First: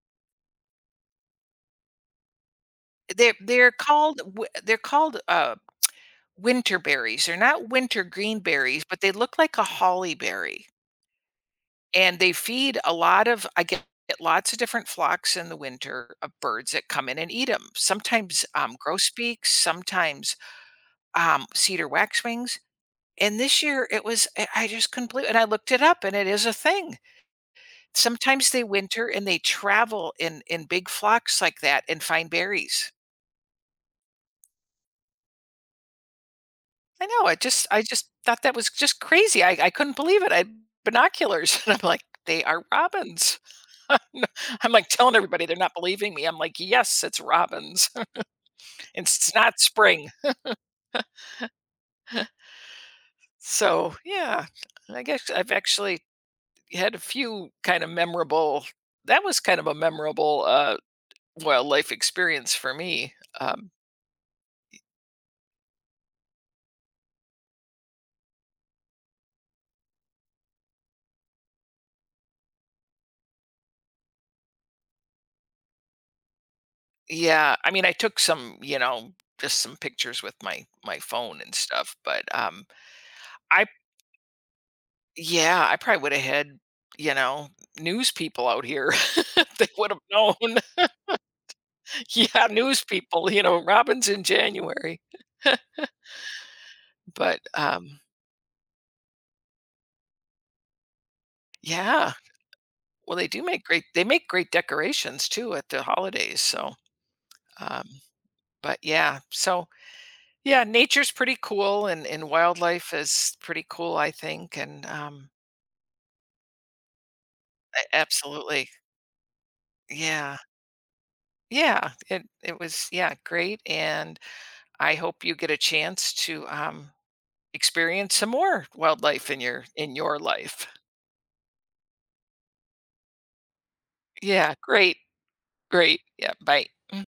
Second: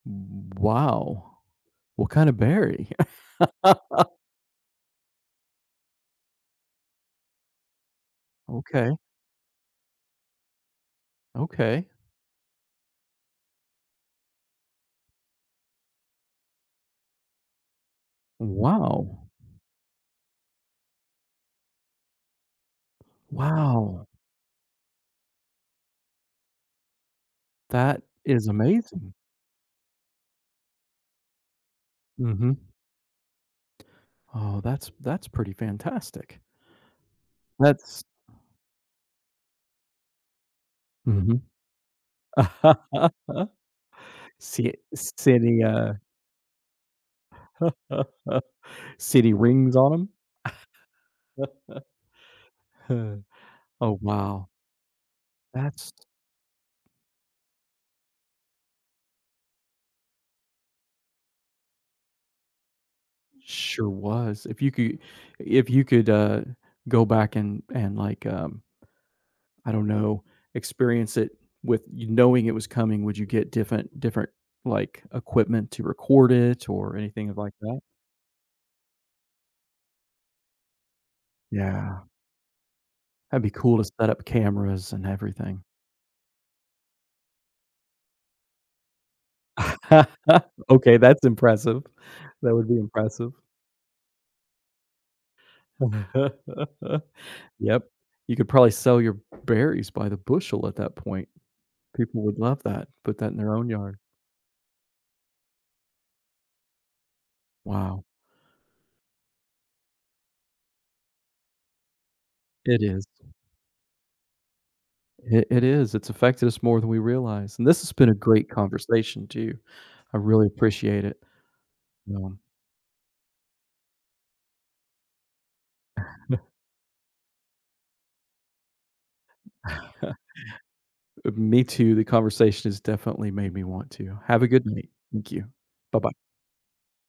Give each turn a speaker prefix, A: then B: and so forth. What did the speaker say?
A: Wo Wow! What kind of berry?
B: They're they're called, w eh they're called, uh, winter berries, they're not wintergreen berries,
A: Okay.
B: but they look like a holly berry
A: Okay.
B: and they feed a lot of I get lots of different flocks in the winter of birds that come in and eat 'em. Sometimes, um,
A: Wow.
B: grosbeaks, sometimes, um, cedar waxwings, and this year it
A: Wow.
B: was, uh, I just couldn't believe i and I looked it up and it is a thing.
A: That is
B: Sometimes they winter
A: amazing.
B: and they travel in in big flocks like that and find
A: Mhm.
B: berries.
A: Oh, that's that's pretty fantastic.
B: I know, I just I
A: That's
B: just thought that was just crazy, I I couldn't believe it, I had
A: Mhm.
B: binoculars. I'm like, "They are robins."
A: See
B: I'm,
A: it
B: like, telling
A: see
B: everybody, they're
A: any
B: not
A: uh
B: believing me, I'm like, "Yes, it's robins," and
A: See any
B: it's not
A: rings on him?
B: spring, so
A: Oh
B: yeah,
A: wow.
B: I guess I've
A: That's
B: actually had a few kinda memorable that was kind of a memorable, uh, well, life experience for me. Um
A: Sure was. If you could if you could, uh, go back and and like, um I don't know, experience it with you knowing it was coming, would you get different different like equipment to record it or anything uh like
B: Yeah, I
A: that?
B: mean, I took some, you know, just some pictures with my my phone and stuff,
A: Yeah.
B: but um,
A: That'd be
B: I
A: cool to set up cameras and everything.
B: Yeah, I probably woulda had, you know, news people out here that would have known.
A: Okay, that's impressive.
B: Yeah,
A: That would be
B: news people,
A: impressive.
B: you know, Robin's in January. But,
A: Yup,
B: um
A: you could probably sell your berries by the bushel at that point.
B: Yeah.
A: People would love that,
B: Well,
A: put
B: they
A: that in
B: do
A: their
B: make
A: own
B: great
A: yard.
B: they make great decorations too at the holidays, so, um
A: Wow.
B: but yeah, so yeah, nature's pretty cool and, and
A: It
B: wildlife
A: is.
B: is pretty cool, I think, and, um
A: It it is it's affected us more than we realize, and this has
B: A
A: been a great
B: absolutely.
A: conversation too. I
B: Yeah.
A: really appreciate it.
B: Yeah, it
A: Yeah.
B: it was yeah, great, and I hope you get a chance to um experience some more wildlife in your in your life.
A: Uh, me too, the conversation has definitely made me want to. Have a
B: Yeah,
A: good night.
B: great.
A: Thank you.
B: Great.
A: Bye-bye.
B: Yeah, bye. Mm